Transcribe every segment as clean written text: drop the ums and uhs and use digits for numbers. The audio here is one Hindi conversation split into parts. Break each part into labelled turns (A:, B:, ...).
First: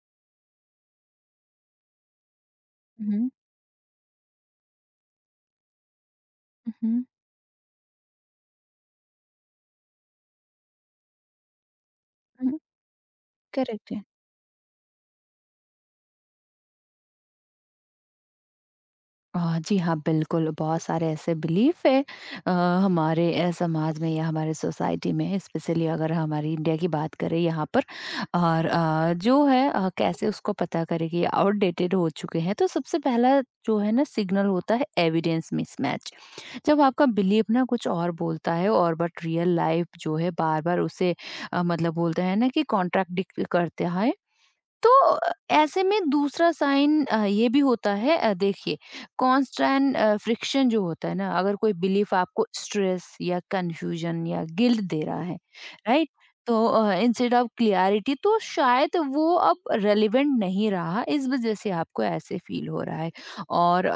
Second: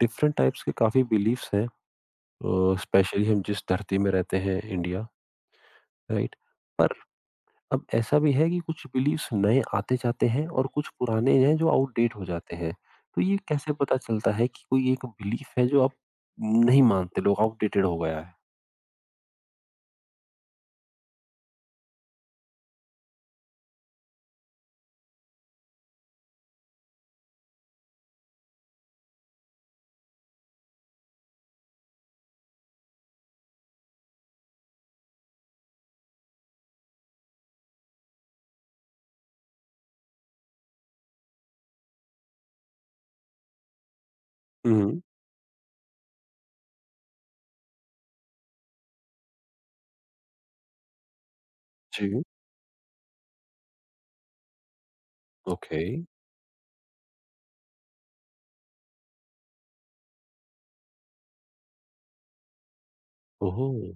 A: डिफरेंट टाइप्स के काफ़ी बिलीफ्स हैं, स्पेशली
B: हुँ,
A: हम जिस धरती में रहते हैं, इंडिया। राइट? पर
B: हुँ,
A: अब ऐसा भी है कि कुछ बिलीफ्स नए आते जाते हैं और कुछ पुराने हैं जो आउटडेट हो जाते
B: हुँ,
A: हैं। तो ये कैसे
B: करेक्ट
A: पता
B: है।
A: चलता है कि कोई एक बिलीफ है जो आप नहीं मानते, लोग आउटडेटेड हो गया है।
B: जी हाँ, बिल्कुल, बहुत सारे ऐसे बिलीफ है अ, हमारे समाज में या हमारे सोसाइटी में स्पेशली अगर हमारी इंडिया की बात करें यहाँ पर। और जो है कैसे उसको पता करें कि आउटडेटेड हो चुके हैं, तो सबसे पहला जो है ना सिग्नल होता है एविडेंस मिसमैच। जब आपका बिलीफ ना कुछ और बोलता है और बट रियल लाइफ जो है बार-बार उसे मतलब बोलते हैं ना कि कॉन्ट्राडिक्ट करते हैं। तो
A: हम्म।
B: ऐसे में दूसरा साइन ये भी होता है देखिए कांस्टेंट फ्रिक्शन जो होता है ना, अगर कोई बिलीफ
A: जी।
B: आपको स्ट्रेस या कंफ्यूजन या गिल्ट दे रहा है,
A: ओके।
B: राइट। तो इंस्टेड ऑफ क्लियरिटी तो शायद वो अब रेलिवेंट नहीं रहा, इस वजह से आपको ऐसे फील हो रहा है।
A: ओहो।
B: और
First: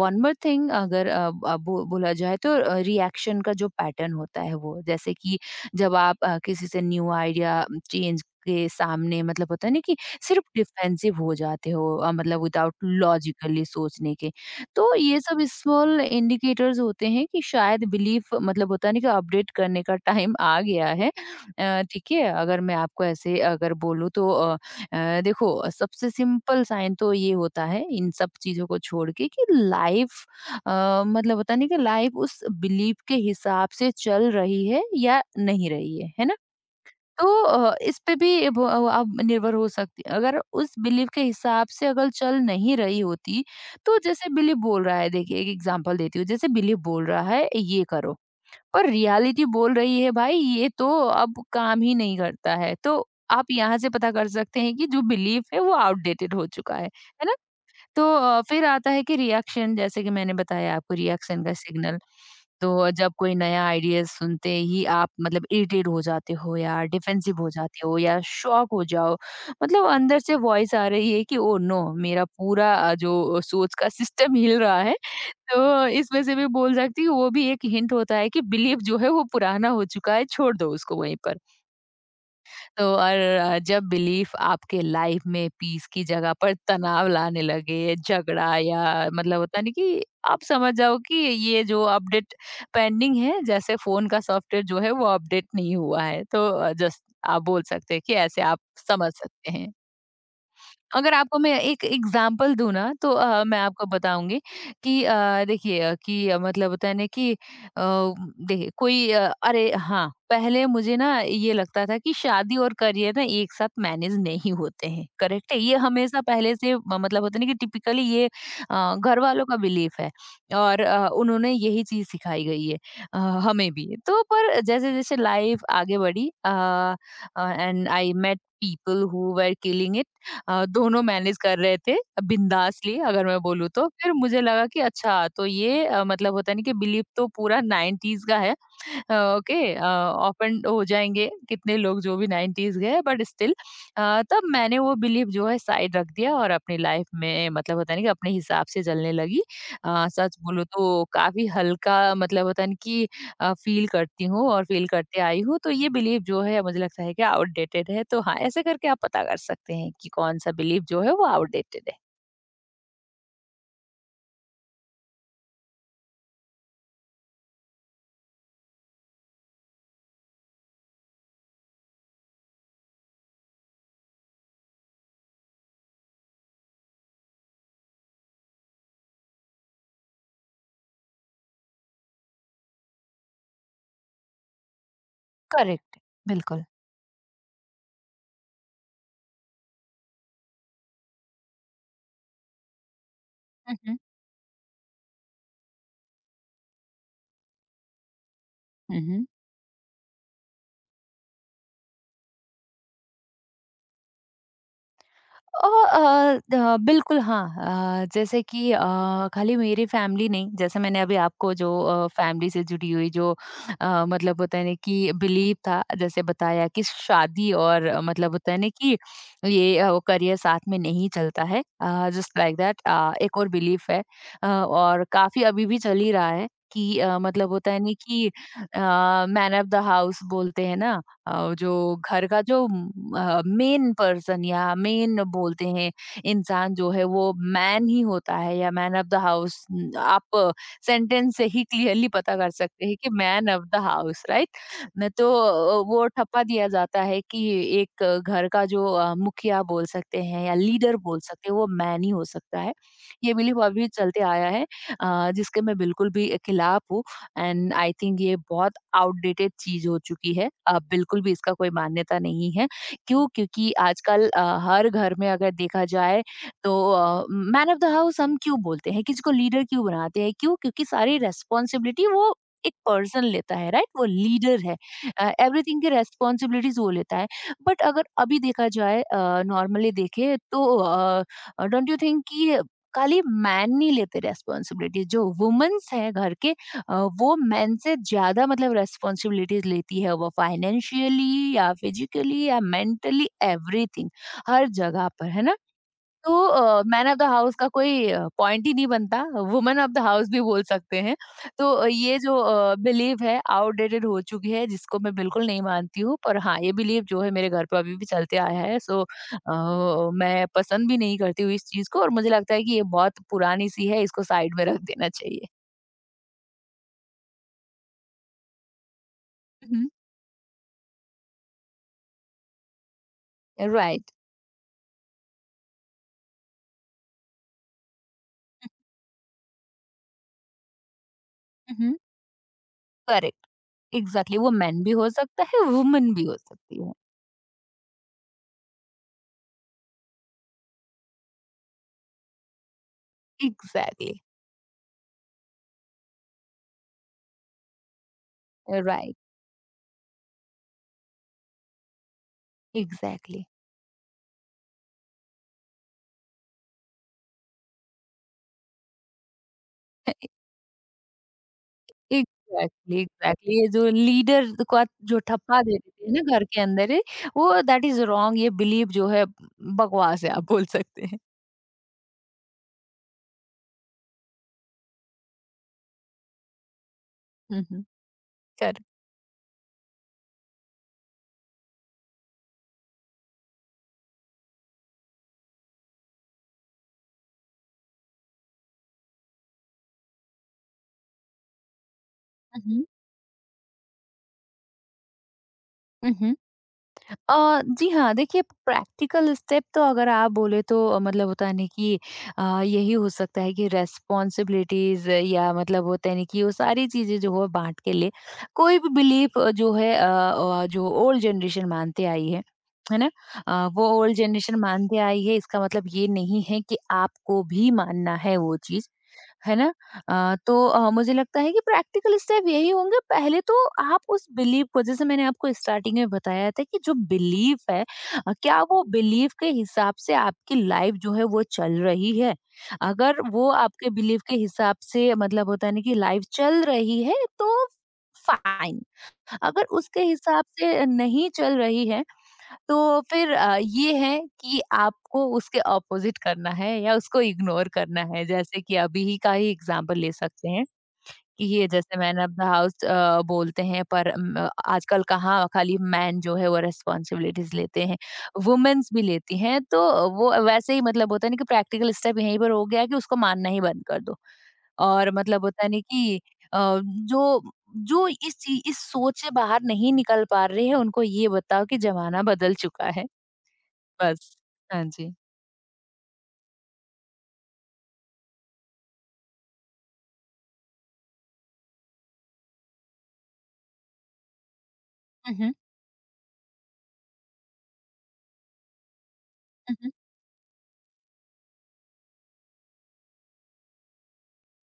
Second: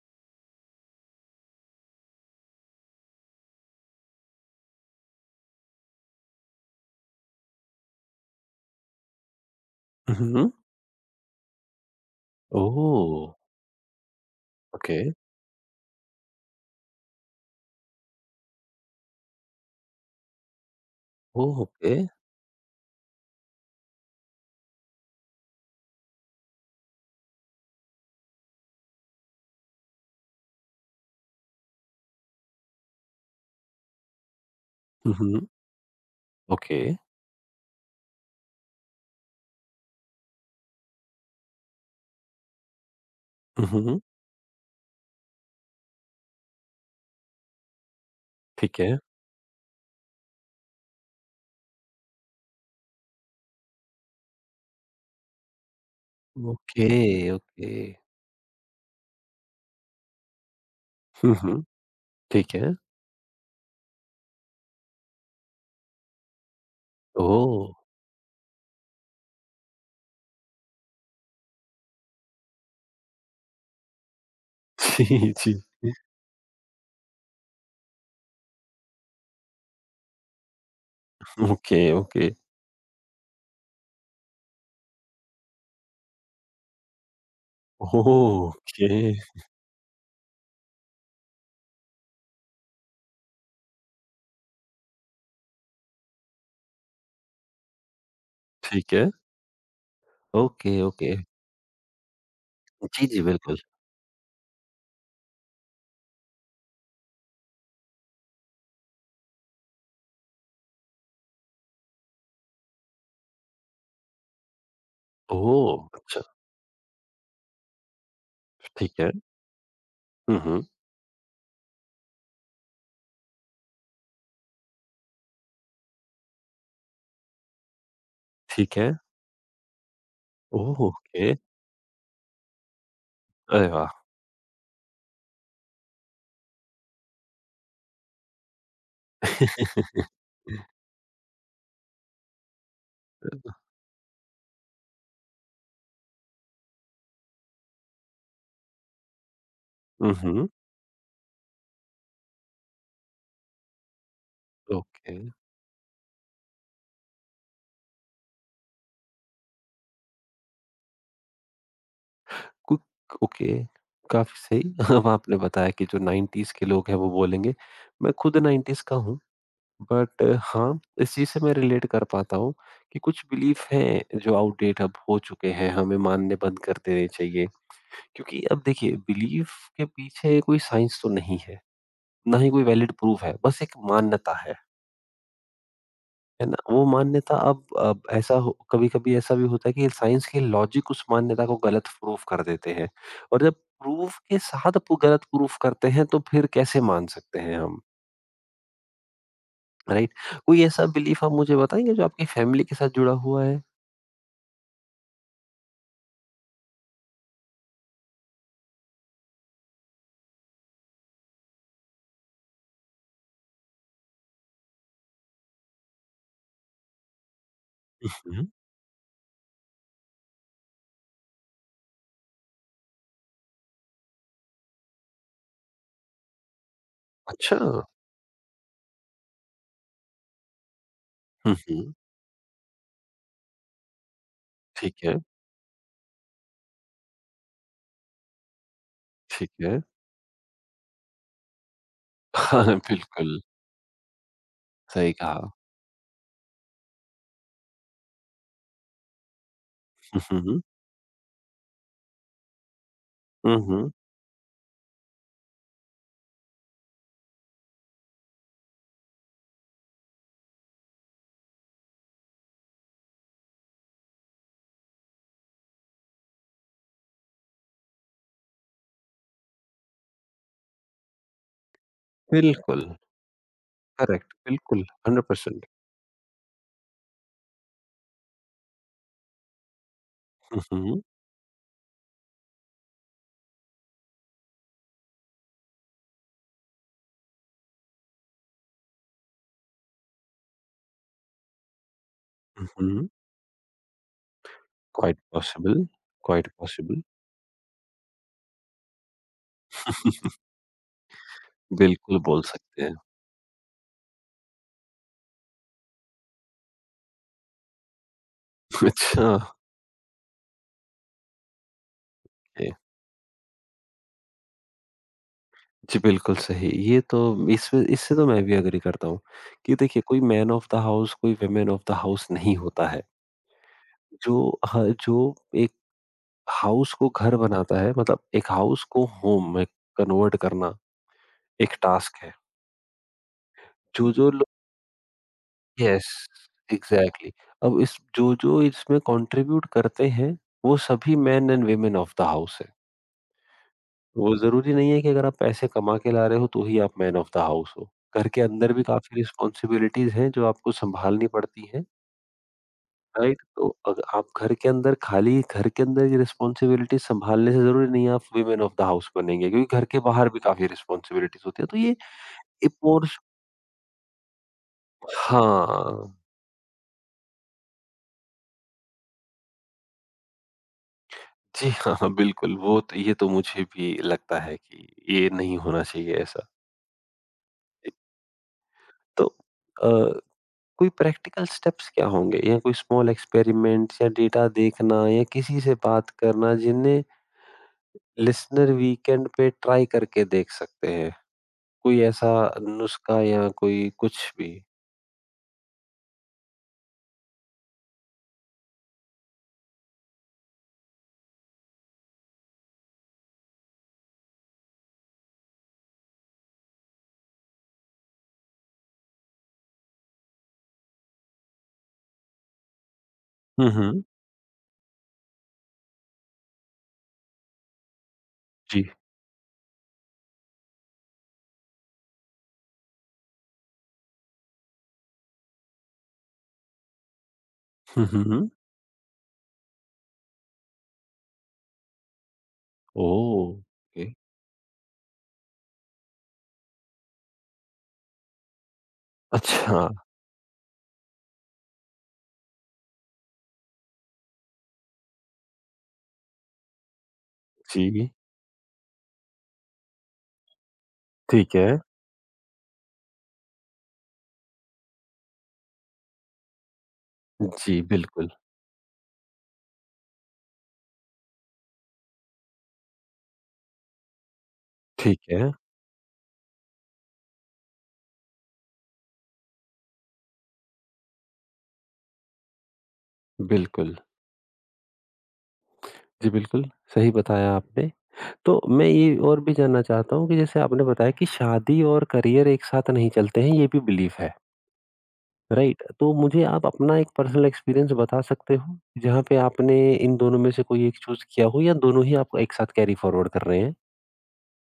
B: वन मोर थिंग, अगर बोला जाए तो रिएक्शन का जो पैटर्न होता है, वो जैसे कि जब आप किसी से न्यू आइडिया, चेंज के सामने मतलब होता है ना कि सिर्फ
A: हम्म।
B: डिफेंसिव हो जाते हो मतलब विदाउट
A: ओह
B: लॉजिकली सोचने के। तो
A: ओके।
B: ये सब स्मॉल इंडिकेटर्स होते हैं कि शायद बिलीफ मतलब होता नहीं कि अपडेट करने का टाइम आ गया है।
A: Oh okay.
B: ठीक है, अगर मैं आपको ऐसे अगर बोलूँ तो देखो सबसे सिंपल साइन तो ये होता है इन सब चीज़ों को छोड़ के कि लाइफ मतलब होता नहीं कि लाइफ उस बिलीफ के हिसाब से चल रही है या
A: हम्म।
B: नहीं रही है ना।
A: ओके।
B: तो इस पे भी आप निर्भर हो सकती हैं। अगर उस बिलीफ के हिसाब से अगर चल नहीं रही होती, तो
A: हम्म।
B: जैसे बिलीफ बोल रहा है, देखिए एक एग्ज़ाम्पल देती हूँ, जैसे बिलीफ बोल रहा है ये करो,
A: ठीक
B: पर
A: है।
B: रियलिटी बोल रही है भाई ये तो अब काम ही नहीं करता है। तो आप यहाँ से पता कर सकते हैं कि जो बिलीफ है वो आउटडेटेड हो चुका है।
A: ओके
B: है ना?
A: ओके।
B: तो फिर आता है कि रिएक्शन, जैसे कि मैंने बताया आपको, रिएक्शन का
A: हम्म।
B: सिग्नल।
A: ठीक है।
B: तो जब कोई नया आइडिया सुनते ही आप मतलब इरिटेट हो जाते हो या डिफेंसिव हो
A: ओह।
B: जाते हो या शॉक हो जाओ। मतलब अंदर से वॉइस आ रही है कि ओह नो! मेरा पूरा जो सोच का सिस्टम हिल रहा है।
A: जी, जी।
B: तो इसमें से भी बोल सकती हूँ, वो भी एक हिंट होता है कि बिलीफ जो है वो पुराना हो चुका है, छोड़ दो उसको वहीं पर।
A: Okay, okay.
B: तो और जब बिलीफ आपके लाइफ में पीस की जगह पर तनाव लाने लगे,
A: ओह!
B: झगड़ा
A: ओके,
B: या मतलब होता नहीं कि आप समझ जाओ कि ये जो अपडेट पेंडिंग है, जैसे फ़ोन का सॉफ्टवेयर जो है वो अपडेट नहीं हुआ है। तो जस्ट आप बोल सकते हैं कि ऐसे आप
A: ठीक है।
B: समझ सकते हैं।
A: Okay, okay.
B: अगर आपको मैं एक एग्जांपल दूँ ना
A: जी,
B: तो
A: जी, बिल्कुल।
B: मैं आपको बताऊँगी कि देखिए कि मतलब होता है ना कि देखिए कोई अरे हाँ, पहले मुझे ना ये लगता था कि शादी और करियर ना एक साथ मैनेज नहीं होते हैं, करेक्ट है? ये
A: ओह! अच्छा,
B: हमेशा पहले से म मतलब होता है ना कि टिपिकली ये
A: ठीक है।
B: घर वालों का बिलीफ है।
A: हुँ, हुँ,
B: और उन्होंने यही चीज़ सिखाई गई है अ, हमें भी। तो पर जैसे-जैसे लाइफ आगे बढ़ी एंड आई मेट
A: ठीक है।
B: People who were killing it,
A: oh!
B: दोनों
A: ओके।
B: मैनेज कर रहे थे बिंदासली अगर मैं
A: अरे
B: बोलूँ तो।
A: वाह!
B: फिर मुझे लगा कि अच्छा तो ये मतलब होता है ना कि बिलीव तो पूरा 90s का है। ओके, ऑफेंड हो जाएँगे कितने लोग जो भी 90s के हैं, बट स्टिल तब मैंने वो बिलीव जो है साइड रख दिया और अपनी लाइफ में मतलब होता है ना कि अपने हिसाब से चलने लगी।
A: हुँ,
B: सच
A: हुँ,
B: बोलूँ तो काफ़ी हल्का मतलब होता है ना कि फील करती हूँ और फील
A: ओके।
B: करते आई हूँ। तो ये बिलीफ जो है मुझे लगता है कि आउटडेटेड है। तो हाँ, ऐसे करके आप पता कर सकते हैं कि कौन-सा बिलीफ जो है वो आउटडेटेड है।
A: कुक। ओके, काफ़ी सही। अब आपने बताया कि जो 90s के लोग हैं वो बोलेंगे। मैं खुद 90s का हूँ, बट हाँ, इस चीज़ से मैं रिलेट कर पाता हूँ कि कुछ बिलीफ हैं जो आउटडेट अब हो चुके हैं, हमें मानने बंद कर देने चाहिए। क्योंकि अब देखिए बिलीफ के पीछे कोई साइंस तो नहीं है, ना ही कोई वैलिड प्रूफ है, बस एक मान्यता
B: करेक्ट है,
A: है ना?
B: बिल्कुल।
A: वो मान्यता अब ऐसा हो कभी-कभी ऐसा भी होता है कि साइंस के लॉजिक उस मान्यता को गलत प्रूफ कर देते हैं। और जब
B: हुँ, हुँ।
A: प्रूफ के साथ प गलत प्रूफ करते हैं तो फिर कैसे मान सकते हैं हम,
B: हुँ, हुँ।
A: राइट? कोई ऐसा बिलीफ आप मुझे बताएँगे जो आपकी फैमिली के साथ जुड़ा हुआ है?
B: और द बिल्कुल हाँ। जैसे कि खाली मेरी फैमिली नहीं, जैसे मैंने अभी आपको जो फैमिली से जुड़ी हुई जो मतलब होता है ना कि बिलीव था, जैसे बताया कि शादी और मतलब
A: हुँ,
B: होता है ना कि ये वो करियर साथ में नहीं चलता है। जस्ट लाइक दैट एक और बिलीव है और काफ़ी अभी भी चल ही रहा है कि मतलब
A: अच्छा।
B: होता है ना कि अ, मैन ऑफ द हाउस बोलते हैं ना
A: हुँ, हुँ,
B: जो घर का जो मेन पर्सन या
A: ठीक है,
B: मेन बोलते हैं, इंसान जो है वो मैन ही होता है या मैन ऑफ द
A: ठीक
B: हाउस।
A: है।
B: आप सेंटेंस से ही क्लियरली पता कर
A: हाँ,
B: सकते हैं कि
A: बिल्कुल,
B: man of the house right न
A: सही
B: तो
A: कहा।
B: वो ठप्पा दिया जाता है कि एक घर का जो मुखिया बोल सकते
A: हुँ,
B: हैं या
A: हुँ,
B: लीडर बोल सकते हैं वो मैन ही हो सकता है। ये
A: हुँ,
B: बिलीफ अभी
A: हुँ,
B: चलते आया है, जिसके मैं बिल्कुल भी खिलाफ हूँ। एंड आई थिंक ये बहुत आउटडेटेड चीज हो चुकी है, बिल्कुल भी इसका कोई मान्यता नहीं है। क्यों क्योंकि आजकल हर घर में अगर देखा जाए तो मैन ऑफ द हाउस हम क्यों बोलते हैं, किसी को लीडर क्यों बनाते हैं? क्यों क्योंकि सारी रेस्पॉन्सिबिलिटी वो एक
A: बिल्कुल।
B: पर्सन लेता है, राइट, वो
A: करेक्ट,
B: लीडर है।
A: बिल्कुल, 100%।
B: एवरीथिंग की रेस्पॉन्सिबिलिटीज वो लेता है, बट अगर अभी देखा जाए नॉर्मली देखे तो
A: उहुँ,
B: डोंट यू थिंक कि खाली मैन नहीं लेते रेस्पॉन्सिबिलिटी, जो वुमेन्स हैं घर के वो मेन से ज़्यादा मतलब रिस्पॉन्सिबिलिटीज़ लेती है, वो फाइनेंशियली या फिज़िकली या
A: उहुँ,
B: मेंटली एवरीथिंग, हर जगह
A: क्वाइट
B: पर, है ना?
A: पॉसिबल,
B: तो
A: quite possible.
B: Man of the house का कोई पॉइंट ही नहीं बनता, वुमन ऑफ द हाउस भी बोल सकते हैं। तो
A: बिल्कुल
B: ये जो
A: बोल सकते हैं।
B: बिलीव है आउटडेटेड हो चुकी है, जिसको मैं बिल्कुल नहीं मानती हूँ, पर हाँ, ये बिलीव जो है मेरे घर पे अभी भी चलते आया है। सो
A: अच्छा,
B: मैं पसंद भी नहीं करती हूँ इस चीज़ को और मुझे लगता है
A: ओके।
B: कि ये बहुत पुरानी-सी है, इसको साइड में रख देना चाहिए।
A: जी, बिल्कुल सही। ये तो इसमें इससे तो मैं भी एग्री करता हूँ कि
B: हुँ,
A: देखिए कोई मैन ऑफ़ द हाउस, कोई वुमन ऑफ़ द हाउस नहीं होता है।
B: राइट।
A: जो जो एक हाउस को घर बनाता है मतलब एक हाउस को होम में कन्वर्ट करना एक
B: हुँ, हुँ।
A: टास्क है।
B: करेक्ट,
A: जो-जो
B: एग्जैक्टली,
A: लो
B: वो मैन भी हो सकता है
A: यस,
B: वुमन भी हो सकती है।
A: एग्ज़ैक्टली अब इस जो-जो इसमें कंट्रीब्यूट करते हैं, वो सभी men and women of the house है।
B: एग्जैक्टली।
A: वो ज़रूरी नहीं है कि अगर आप पैसे कमा के ला रहे हो, तो ही आप मैन ऑफ़ द हाउस हो। घर के अंदर भी काफ़ी
B: राइट,
A: रिस्पॉन्सिबिलिटीज़ हैं, जो आपको सँभालनी पड़ती हैं, राइट?
B: एग्जैक्टली।
A: तो अग आप घर के अंदर खाली घर के अंदर ये रिस्पॉन्सिबिलिटीज़ सँभालने से ज़रूरी नहीं है आप वुमेन ऑफ़ द हाउस बनेंगे, क्योंकि घर के बाहर भी काफ़ी रिस्पॉन्सिबिलिटीज़ होती हैं, तो ये एक
B: एग्जैक्टली,
A: और
B: एग्जैक्टली ये जो लीडर को जो ठप्पा दे देते
A: हाँ।
B: हैं ना घर के अंदर ही, वो दैट इज रॉन्ग। ये बिलीव जो है बकवास है, आप बोल सकते हैं।
A: जी हाँ, हाँ, बिल्कुल, वो तो ये तो मुझे भी लगता है कि ये नहीं होना चाहिए ऐसा।
B: हम्म, हम्म, कर
A: तो अ, कोई प्रैक्टिकल स्टेप्स क्या होंगे या कोई स्मॉल एक्सपेरिमेंट्स या डेटा देखना या किसी से बात करना जिन्हें लिसनर वीकेंड पे ट्राई करके देख सकते हैं? कोई ऐसा
B: हम्म,
A: नुस्खा या कोई कुछ भी?
B: हम्म। जी हाँ, देखिए प्रैक्टिकल स्टेप तो अगर आप बोले तो मतलब होता है ना कि यही हो सकता है कि रिस्पॉन्सिबिलिटीज़ या मतलब होता है ना कि वो सारी चीज़ें जो हो बाँट के ले। कोई भी बिलीफ जो है जो ओल्ड जनरेशन मानते आई है ना?
A: हुँ,
B: वो
A: हुँ।
B: ओल्ड जनरेशन मानते आई है इसका मतलब ये नहीं है कि आपको भी मानना है वो
A: जी।
B: चीज़, है ना? तो मुझे लगता है कि प्रैक्टिकल स्टेप यही होंगे, पहले तो आप उस बिलीव को, जैसे मैंने आपको स्टार्टिंग में बताया था कि जो बिलीफ है
A: हुँ, हुँ, हुँ।
B: क्या वो बिलीफ के हिसाब से आपकी लाइफ जो है वो चल रही है? अगर
A: ओह!
B: वो आपके
A: ओके।
B: बिलीफ के हिसाब से मतलब होता है ना कि लाइफ चल रही है तो फाइन। अगर
A: अच्छा,
B: उसके हिसाब से नहीं चल रही है तो फिर ये है कि आपको उसके ऑपोजिट करना है या उसको इग्नोर करना
A: जी।
B: है। जैसे कि अभी ही का ही एग्जाम्पल ले सकते हैं,
A: ठीक
B: ये
A: है।
B: जैसे मैन ऑफ द हाउस बोलते हैं, पर आजकल कहाँ खाली मैन जो है वो रिस्पॉन्सिबिलिटीज
A: जी,
B: लेते हैं,
A: बिल्कुल।
B: वुमेन्स भी लेती हैं, तो वो वैसे ही मतलब होता है ना कि प्रैक्टिकल स्टेप यहीं पर हो गया कि उसको मानना ही बंद कर दो। और
A: ठीक
B: मतलब
A: है।
B: होता है ना कि अ, जो जो इस चीज इस सोच से बाहर नहीं निकल पा रहे हैं, उनको ये बताओ कि जमाना बदल चुका है,
A: बिल्कुल।
B: बस। हाँ जी।
A: जी, बिल्कुल, सही बताया आपने। तो मैं ये और भी जानना चाहता हूँ कि जैसे आपने बताया कि शादी और करियर एक साथ नहीं चलते हैं, ये भी बिलीफ है,
B: हम्म।
A: राइट? तो मुझे आप अपना एक पर्सनल एक्सपीरियंस बता सकते हो, जहाँ पे आपने इन दोनों में से कोई एक चूज़ किया हो या दोनों ही आप एक साथ कैरी फॉरवर्ड कर रहे हैं?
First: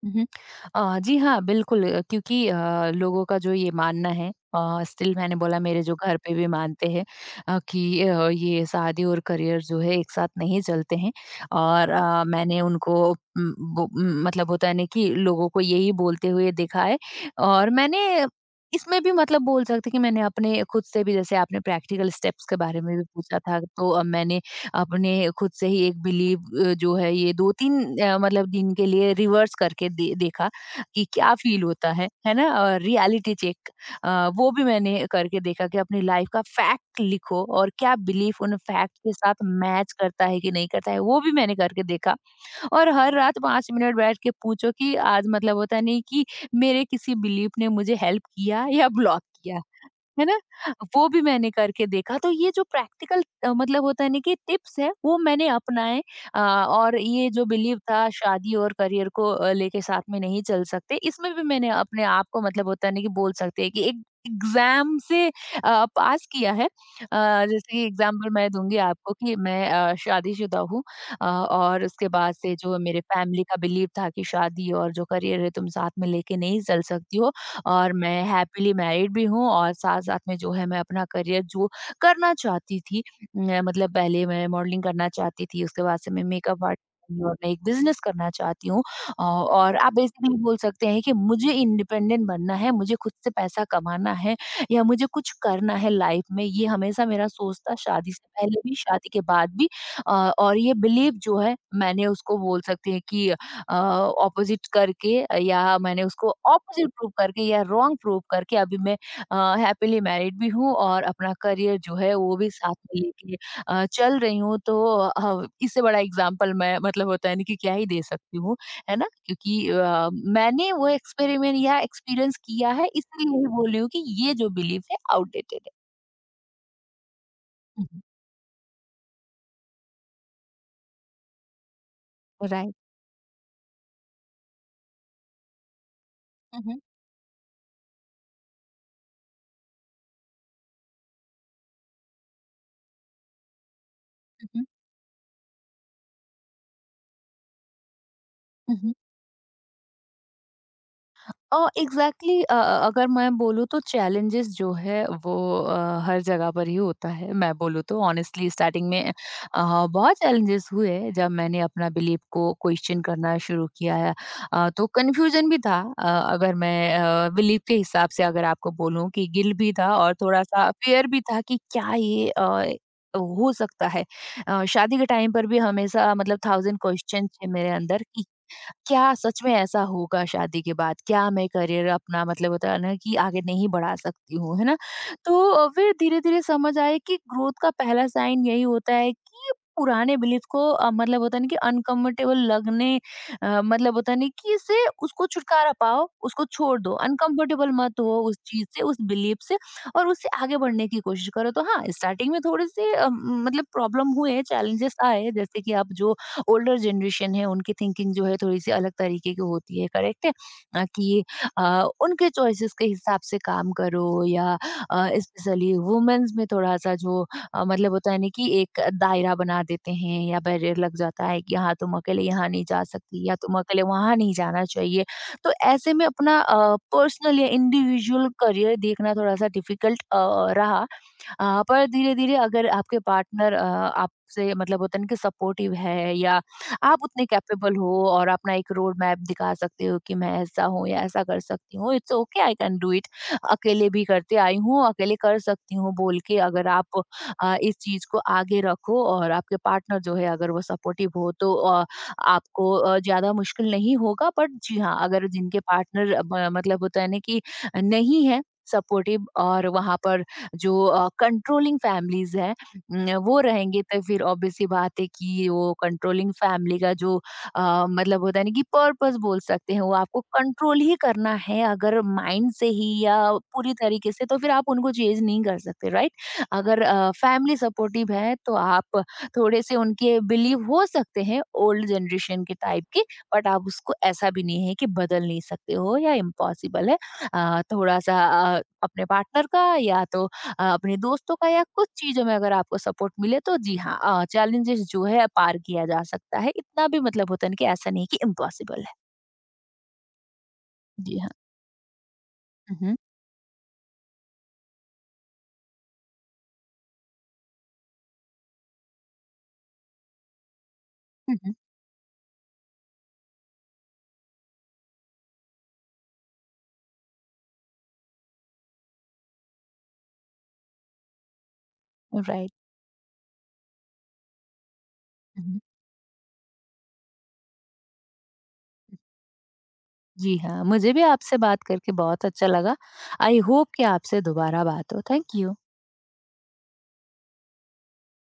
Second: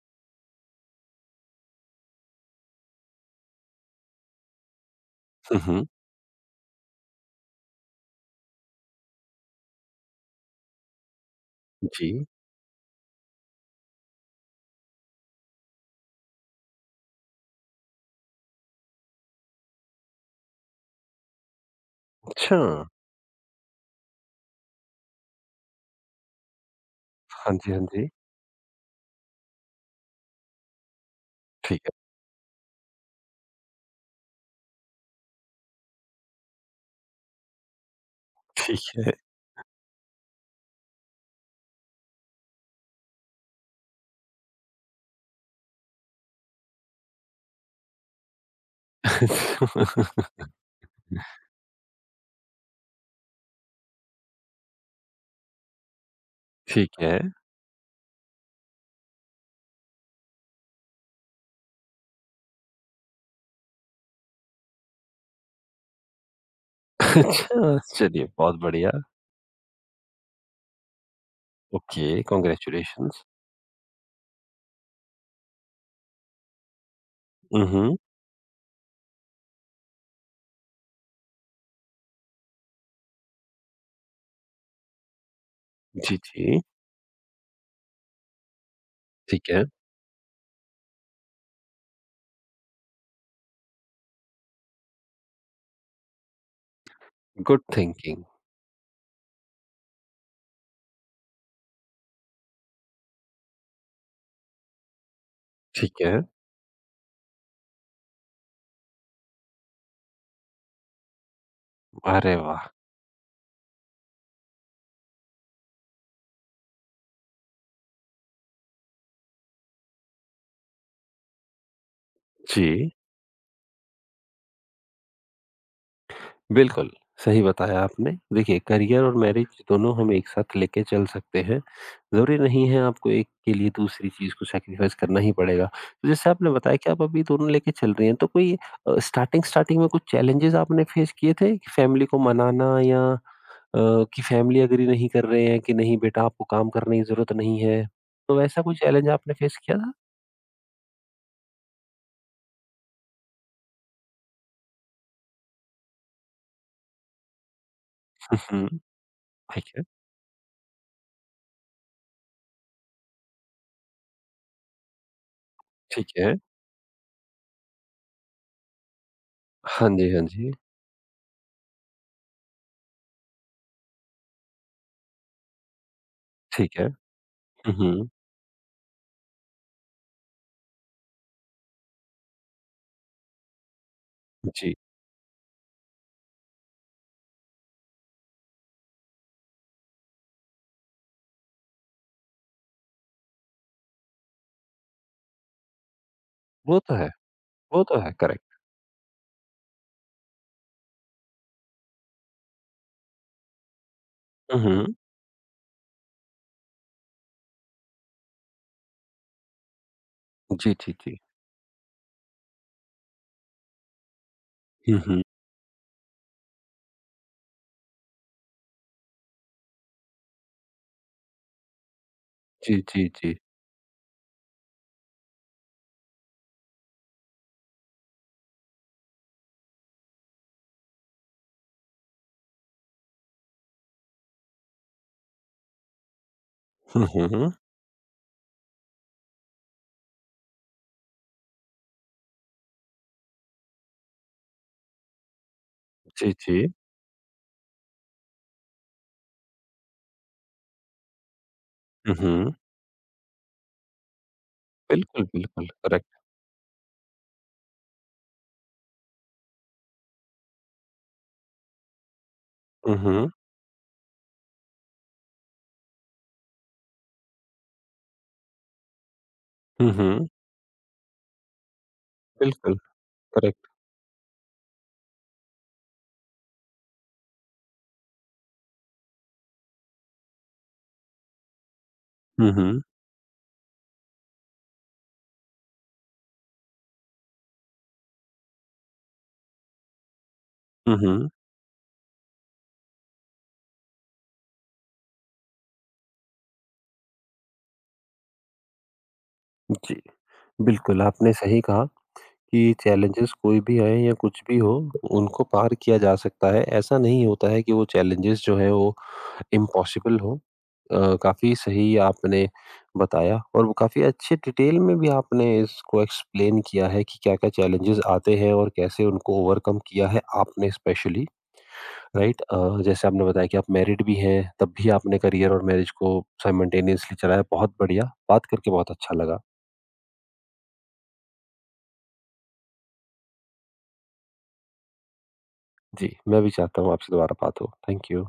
B: हुँ। जी हाँ, बिल्कुल, क्योंकि लोगों का जो ये मानना है स्टिल मैंने
A: हुँ,
B: बोला मेरे
A: हुँ।
B: जो घर पे भी मानते हैं कि ये शादी और करियर जो है एक साथ नहीं चलते हैं, और
A: जी।
B: मैंने उनको मतलब होता है ना कि लोगों को यही बोलते हुए देखा है। और मैंने इसमें भी मतलब बोल सकते हैं कि मैंने अपने खुद से भी, जैसे आपने प्रैक्टिकल स्टेप्स
A: अच्छा।
B: के बारे में भी पूछा था, तो मैंने अपने खुद से ही एक बिलीव जो है ये
A: हाँ जी, हाँ
B: 2-3
A: जी।
B: मतलब दिन के लिए रिवर्स करके दे देखा कि क्या फील
A: ठीक है,
B: होता है ना? और रियलिटी चेक अ, वो भी मैंने करके देखा कि अपनी लाइफ का फैक्ट लिखो और क्या बिलीफ उन
A: ठीक
B: फैक्ट
A: है।
B: के साथ मैच करता है कि नहीं करता है, वो भी मैंने करके देखा। और हर रात 5 मिनट बैठ के पूछो कि आज मतलब होता नहीं कि मेरे किसी बिलीफ ने मुझे हेल्प किया या ब्लॉक किया, है ना? वो भी मैंने करके देखा, तो ये जो प्रैक्टिकल मतलब होता है ना कि टिप्स है वो मैंने अपनाए।
A: ठीक
B: और
A: है।
B: ये जो बिलीव था शादी और करियर को लेके साथ में नहीं चल सकते, इसमें भी मैंने अपने आप को मतलब होता है ना कि बोल सकते हैं कि एक एग्ज़ाम से पास किया है। जैसे
A: अच्छा,
B: कि
A: चलिए
B: एग्ज़ाम्पल मैं
A: बहुत
B: दूँगी
A: बढ़िया।
B: आपको कि मैं शादीशुदा हूँ। और
A: ओके।
B: उसके बाद से जो मेरे
A: कांग्रेचुलेशंस।
B: फैमिली का बिलीव था कि शादी और जो करियर है तुम साथ में लेके नहीं चल सकती हो,
A: हुँ,
B: और
A: हुँ।
B: मैं हैप्पीली मैरिड भी हूँ और साथ-साथ में जो है मैं अपना करियर जो करना चाहती थी, न मतलब पहले मैं मॉडलिंग करना चाहती थी, उसके बाद से
A: जी,
B: मैं
A: जी।
B: मेकअप आर्ट और मैं एक बिज़नेस करना चाहती हूँ। औ
A: ठीक है।
B: और आप बेसिकली बोल सकते हैं कि मुझे इंडिपेंडेंट बनना है, मुझे खुद से पैसा कमाना है या मुझे कुछ करना है लाइफ में। ये हमेशा मेरा सोच
A: गुड
B: था शादी
A: थिंकिंग।
B: से पहले भी, शादी के बाद भी। अ, और ये बिलीव जो है, मैंने उसको बोल सकते हैं कि ऑपोज़िट करके या
A: ठीक
B: मैंने
A: है।
B: उसको ऑपोज़िट प्रूव करके या रॉन्ग प्रूव करके अभी मैं हैपीली मैरिड भी हूँ और अपना करियर जो है
A: अरे
B: वो भी
A: वाह!
B: साथ में लेके चल रही हूँ। तो इससे बड़ा एग्ज़ाम्पल मैं मतलब होता है ना कि क्या ही दे सकती हूँ, है ना? क्योंकि मैंने वो एक्सपेरिमेंट या एक्सपीरियंस किया है,
A: जी,
B: इसलिए ही बोल रही हूँ कि ये जो बिलीफ है आउटडेटेड है।
A: बिल्कुल, सही बताया
B: हुँ, हुँ।
A: आपने। देखिए करियर और मैरिज दोनों हम एक साथ लेके चल सकते हैं। ज़रूरी नहीं
B: राइट।
A: है आपको एक के लिए दूसरी चीज़ को सैक्रिफाइस करना ही पड़ेगा। तो जैसे आपने
B: हुँ,
A: बताया
B: हुँ,
A: कि आप अभी दोनों लेके चल रही हैं, तो कोई स्टार्टिंग स्टार्टिंग में कुछ चैलेंजेस आपने फेस किए थे? कि फैमिली को मनाना या कि
B: हुँ,
A: फैमिली
B: हुँ,
A: एग्री नहीं कर रहे हैं कि नहीं बेटा आपको काम करने की ज़रूरत नहीं है। तो ऐसा कोई
B: हुँ, हुँ।
A: चैलेंज आपने फेस किया था?
B: एग्जैक्टली, अगर मैं बोलूँ तो चैलेंजेस जो है वो अ, हर जगह पर ही होता है। मैं बोलूँ तो ऑनेस्टली
A: हुँ,
B: स्टार्टिंग में
A: ठीक है,
B: बहुत चैलेंजेस हुए जब मैंने अपना बिलीफ को क्वेश्चन करना शुरू किया है। तो कन्फ्यूजन भी था।
A: ठीक है।
B: अगर मैं बिलीफ के हिसाब से अगर आपको बोलूँ कि गिल्ट भी
A: हाँ
B: था
A: जी,
B: और
A: हाँ जी।
B: थोड़ा-सा फ़ियर भी था कि क्या ये हो सकता है। शादी के टाइम पर भी हमेशा मतलब
A: ठीक
B: थाउज़ेंड
A: है।
B: क्वेश्चन थे मेरे
A: हुँ,
B: अंदर
A: हुँ।
B: कि क्या सच में ऐसा होगा शादी के बाद? क्या मैं करियर अपना मतलब होता है ना कि आगे नहीं बढ़ा सकती हूँ, है
A: जी,
B: ना? तो फिर धीरे-धीरे समझ आया कि ग्रोथ का पहला साइन यही होता है कि पुराने बिलीफ को मतलब होता है ना कि अनकम्फर्टेबल लगने मतलब होता है ना कि इससे उसको छुटकारा पाओ, उसको
A: वो
B: छोड़ दो,
A: तो है।
B: अनकम्फर्टेबल
A: वो तो
B: मत
A: है,
B: हो उस
A: करेक्ट।
B: चीज़ से, उस बिलीफ से, और उससे आगे बढ़ने की कोशिश करो। तो हाँ, स्टार्टिंग में थोड़े से मतलब प्रॉब्लम हुए,
A: हुँ, हुँ।
B: चैलेंजेस आए, जैसे कि आप जो ओल्डर जनरेशन है उनकी थिंकिंग जो है थोड़ी-सी अलग तरीके की होती है, करेक्ट है?
A: जी, जी, जी।
B: कि अ, उनके चॉइसेस के हिसाब से काम करो या
A: हुँ, हुँ।
B: स्पेशली वुमेन्स में थोड़ा-सा जो मतलब होता है ना कि एक दायरा बना देते हैं या बैरियर लग जाता है कि यहाँ तुम अकेले यहाँ नहीं
A: जी,
B: जा
A: जी,
B: सकती
A: जी।
B: या तुम अकेले वहाँ नहीं जाना चाहिए। तो ऐसे में अपना पर्सनल या इंडिविजुअल करियर देखना थोड़ा-सा डिफिकल्ट रहा। पर धीरे-धीरे अगर आपके पार्टनर आपसे मतलब होता है ना कि सपोर्टिव है, या आप
A: हुँ,
B: उतने
A: हुँ।
B: कैपेबल हो और अपना एक रोड मैप दिखा सकते हो कि मैं ऐसा हूँ या ऐसा कर सकती हूँ, it's okay I can do it. अकेले भी करते आई हूँ, अकेले कर सकती हूँ बोल
A: जी,
B: के
A: जी।
B: अगर आप इस चीज़ को आगे रखो और आपके पार्टनर जो है अगर वो सपोर्टिव हो तो
A: हुँ, हुँ।
B: आपको ज़्यादा मुश्किल नहीं होगा। बट जी हाँ,
A: बिल्कुल,
B: अगर जिनके
A: बिल्कुल,
B: पार्टनर
A: करेक्ट।
B: ब मतलब होता है ना कि नहीं है सपोर्टिव, और वहाँ पर जो कंट्रोलिंग फैमिलीज हैं
A: हुँ,
B: न,
A: हुँ।
B: वो रहेंगे तो फिर ऑब्वियस सी बात है कि वो कंट्रोलिंग फैमिली का जो मतलब होता है ना कि पर्पस बोल सकते हैं,
A: हुँ,
B: वो आपको
A: हुँ।
B: कंट्रोल ही करना है अगर माइंड से
A: बिल्कुल,
B: ही या
A: करेक्ट।
B: पूरी तरीके से, तो फिर आप उनको चेंज नहीं कर सकते। राइट? अगर फैमिली सपोर्टिव है तो आप थोड़े से उनके बिलीव हो सकते हैं ओल्ड जनरेशन
A: हुँ,
B: के
A: हुँ।
B: टाइप के, बट आप उसको ऐसा भी नहीं है कि बदल नहीं सकते हो या इम्पॉसिबल है। थोड़ा सा अपने पार्टनर का या तो
A: हुँ,
B: अपने
A: हुँ।
B: दोस्तों का या कुछ चीजों में अगर आपको सपोर्ट मिले तो जी हाँ, चैलेंजेस जो है पार किया जा सकता है। इतना भी मतलब होता नहीं कि ऐसा नहीं कि इम्पॉसिबल है।
A: जी, बिल्कुल,
B: जी हाँ।
A: आपने सही कहा कि
B: हम्म।
A: चैलेंजेज़ कोई भी आएँ या कुछ भी हो, उनको पार किया जा सकता है। ऐसा नहीं होता है कि वो चैलेंजेज़ जो हैं वो इम्पॉसिबल हो। अ, काफ़ी
B: हम्म।
A: सही आपने बताया और वो काफ़ी अच्छे डिटेल में भी आपने इसको एक्सप्लेन किया है कि क्या-क्या चैलेंजेस आते हैं और कैसे उनको ओवरकम किया है आपने स्पेशली, राइट?
B: राइट।
A: जैसे आपने बताया कि आप मैरिड भी हैं, तब भी आपने करियर
B: हम्म।
A: और मैरिज को साइमल्टेनियसली चलाया, बहुत बढ़िया। बात करके बहुत अच्छा लगा।
B: जी हाँ, मुझे भी आपसे बात करके बहुत अच्छा लगा। आई होप कि आपसे दोबारा बात हो। Thank you.
A: जी, मैं भी चाहता हूँ आपसे दोबारा बात हो। Thank you.